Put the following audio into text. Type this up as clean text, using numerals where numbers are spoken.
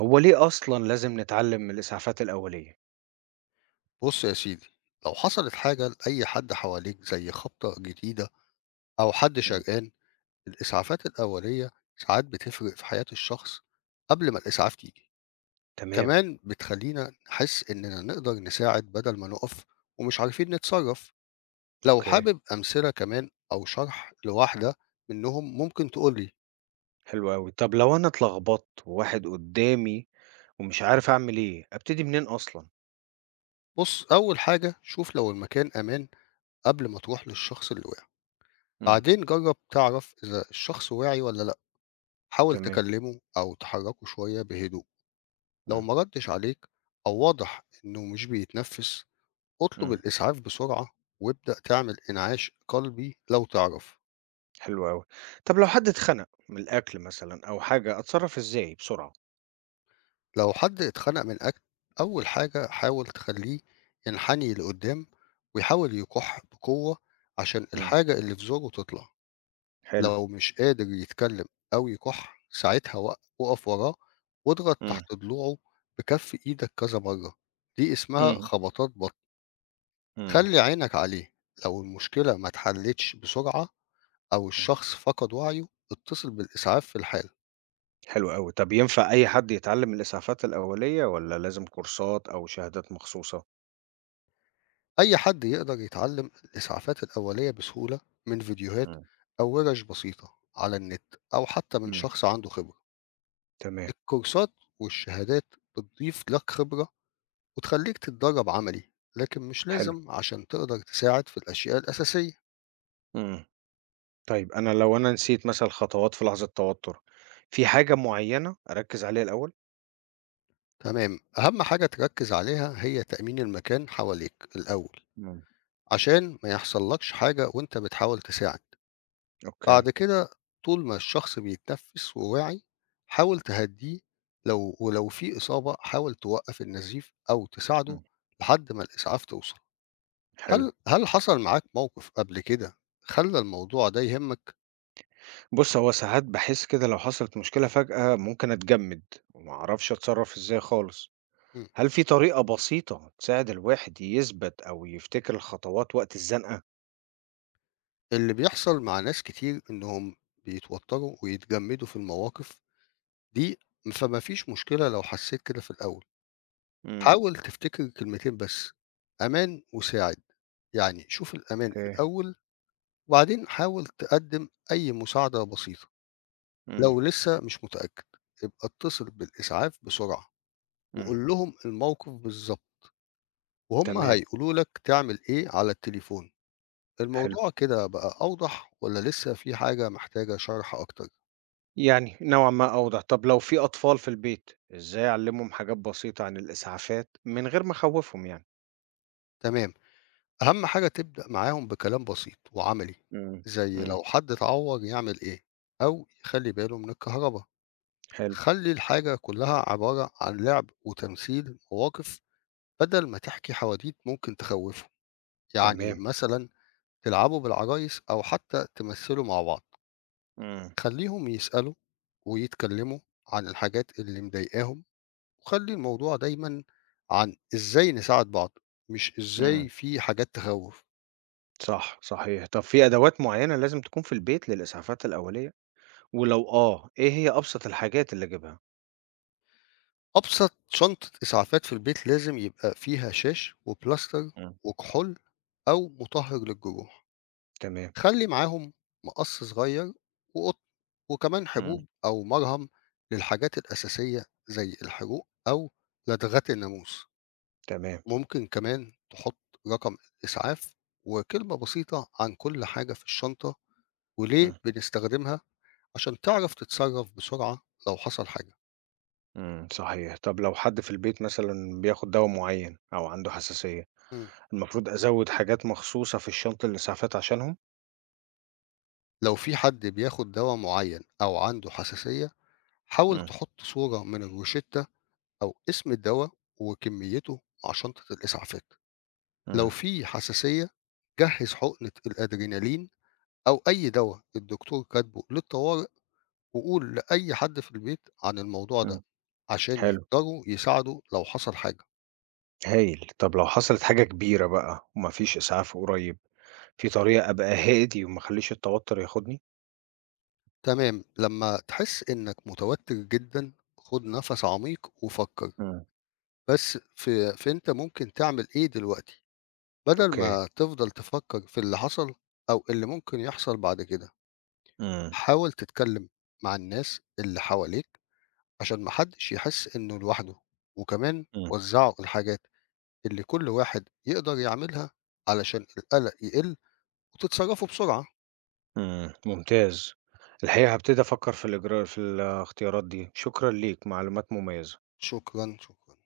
هو ليه أصلًا لازم نتعلّم من الإسعافات الأولية؟ بص يا سيدي، لو حصلت حاجة لأي حد حواليك زي خبطة جديدة أو حد إمم. شرقان، الإسعافات الأولية ساعات بتفرق في حياة الشخص قبل ما الإسعاف تيجي. تمام، كمان بتخلينا نحس إننا نقدر نساعد بدل ما نقف ومش عارفين نتصرف. لو أوكي، حابب أمثلة كمان أو شرح لواحدة منهم ممكن تقولي. حلو أوي. طب لو أنا اتلخبطت وواحد قدّامي ومش عارف أعمل إيه، أبتدي منين أصلًا؟ بص، أول حاجة شوف لو المكان أمان قبل ما تروح للشخص اللي وقع. إمم. بعدين جرب تعرف إذا الشخص واعي ولا لأ، حاول تمام. تكلمه أو تحركه شوية بهدوء. لو إمم، ما ردش عليك أو واضح إنه مش بيتنفس، اطلب إمم. الإسعاف بسرعة وابدأ تعمل إنعاش قلبي لو تعرف. حلو أوي. طب لو حد اتخنق من الأكل مثلًا أو حاجة، أتصرّف إزاي بسرعة؟ لو حد اتخنق من أكل، أول حاجة حاول تخليه ينحني لقدام ويحاول يكح بقوة عشان إمم. الحاجة اللي في زوره تطلع. حلو. لو مش قادر يتكلم أو يكح ساعتها وقف وراه واضغط إمم، تحت ضلوعه بكف إيدك كذا مرة، دي اسمها إمم، خبطات بطن. إمم، خلّي عينك عليه، لو المشكلة ما اتحلتش بسرعة أو إمم. الشخص فقد وعيه، اتصل بالإسعاف في الحالة. حلو أوي. طب ينفع أي حد يتعلّم الإسعافات الأولية والّا لازم كورسات أو شهادات مخصوصة؟ أي حد يقدر يتعلم الإسعافات الأولية بسهولة من فيديوهات إمم، أو ورش بسيطة على النت أو حتى من إمم. شخص عنده خبرة. تمام، الكورسات والشهادات بتضيف لك خبرة وتخليك تتدرب عملي، لكن مش حلو. لازم عشان تقدر تساعد في الأشياء الأساسية. إمم. طيب أنا لو أنا نسيت مثلًا الخطوات في لحظة توتر، في حاجة معيّنة أركّز عليها الأول؟ تمام، أهم حاجة تركز عليها هي تأمين المكان حواليك الأول. إمم. عشان ما يحصلكش حاجة وأنت بتحاول تساعد. أوكي، بعد كده، طول ما الشخص بيتنفس وواعي حاول تهديه، لو ولو في إصابة حاول توقف النزيف أو تساعده إمم. لحد ما الإسعاف توصل. حلو. هل حصل معاك موقف قبل كده خلى الموضوع ده يهمك؟ بُص، هو ساعات باحس كده لو حصلت مشكلة فجأة ممكن أتجمِّد وما أعرفش أتصرّف إزاي خالص. مم. هل في طريقة بسيطة تساعد الواحد يثبت أو يفتكر الخطوات وقت الزنقة؟ اللي بيحصل مع ناس كتير إنهم بيتوتروا ويتجمدوا في المواقف دي، فما فيش مشكلة لو حسيت كده في الأول. إمم. حاول تفتكر كلمتين بس، أمان وساعد، يعني شوف الأمان أوكي، الأول وبعدين حاول تقدم أي مساعدة بسيطة. إمم. لو لسه مش متأكد يبقى اتصل بالإسعاف بسرعة إمم، وقول لهم الموقف بالظبط، وهم تمام، هيقولوا لك تعمل إيه على التليفون. حلو. الموضوع كده بقى أوضح ولا لسه في حاجة محتاجة شرح أكتر؟ يعني نوعًا ما أوضح. طب لو في أطفال في البيت، إزاي أعلّمهم حاجات بسيطة عن الإسعافات من غير ما أخوّفهم يعني؟ تمام، أهم حاجة تبدأ معاهم بكلام بسيط وعملي، إمم. زي إمم. لو حد اتعور يعمل إيه أو يخلي باله من الكهرباء. حلو، خلّي الحاجة كلّها عبارة عن لعب وتمثيل مواقف بدل ما تحكي حواديت ممكن تخوّفهم، يعني تمام، مثلًا تلعبوا بالعرايس أو حتى تمثّلوا مع بعض. إمم، خلّيهم يسألوا ويتكلّموا عن الحاجات اللي مضايقاهم، وخلّي الموضوع دايمًا عن إزاي نساعد بعض، مش إزاي إمم، في حاجات تخوّف. صح، صحيح. طب في أدوات معيّنة لازم تكون في البيت للإسعافات الأولية؟ ولو آه، إيه هي أبسط الحاجات اللي أجيبها؟ أبسط شنطة إسعافات في البيت لازم يبقى فيها شاش وبلاستر إمم، وكحول أو مطهّر للجروح. تمام، خلّي معاهم مقص صغير وقطن، وكمان إمم، حبوب أو مرهم للحاجات الأساسية زي الحروق أو لدغات الناموس. تمام، ممكن كمان تحط رقم الإسعاف وكلمة بسيطة عن كل حاجة في الشنطة إمم. وليه بنستخدمها عشان تعرف تتصرف بسرعة لو حصل حاجة. إمم، صحيح. طب لو حد في البيت مثلًا بياخد دوا معيّن أو عنده حساسية، مم. المفروض أزوّد حاجات مخصوصة في الشنطة للإسعافات عشانهم؟ لو في حد بياخد دوا معين أو عنده حساسية، حاول إمم، تحط صورة من الروشتة أو اسم الدواء وكميته مع شنطة الإسعافات. لو إمم، في حساسية، جهز حقنة الأدرينالين أو أي دواء الدكتور كاتبه للطوارئ، وقول لأي حد في البيت عن الموضوع ده إمم. عشان حلو، يقدروا يساعدوا لو حصل حاجة. هايل. طب لو حصلت حاجة كبيرة بقى وما فيش إسعاف قريب، في طريقة أبقى هادي وما أخلّيش التوتر ياخدني؟ تمام، لما تحس إنك متوتر جدا خد نفس عميق وفكر إمم. بس في, في أنت ممكن تعمل إيه دلوقتي، بدل أوكي. ما تفضل تفكر في اللي حصل أو اللي ممكن يحصل بعد كده. إمم، حاول تتكلم مع الناس اللي حواليك عشان ما حدش يحس إنه لوحده، وكمان إمم، وزّعوا الحاجات اللي كل واحد يقدر يعملها علشان القلق يقل وتتصرّفوا بسرعة. إمم، ممتاز. الحقيقة هابتدي أفكّر في الإجراء في الاختيارات دي. شكرًا ليك، معلومات مميزة. شكرًا، شكرًا.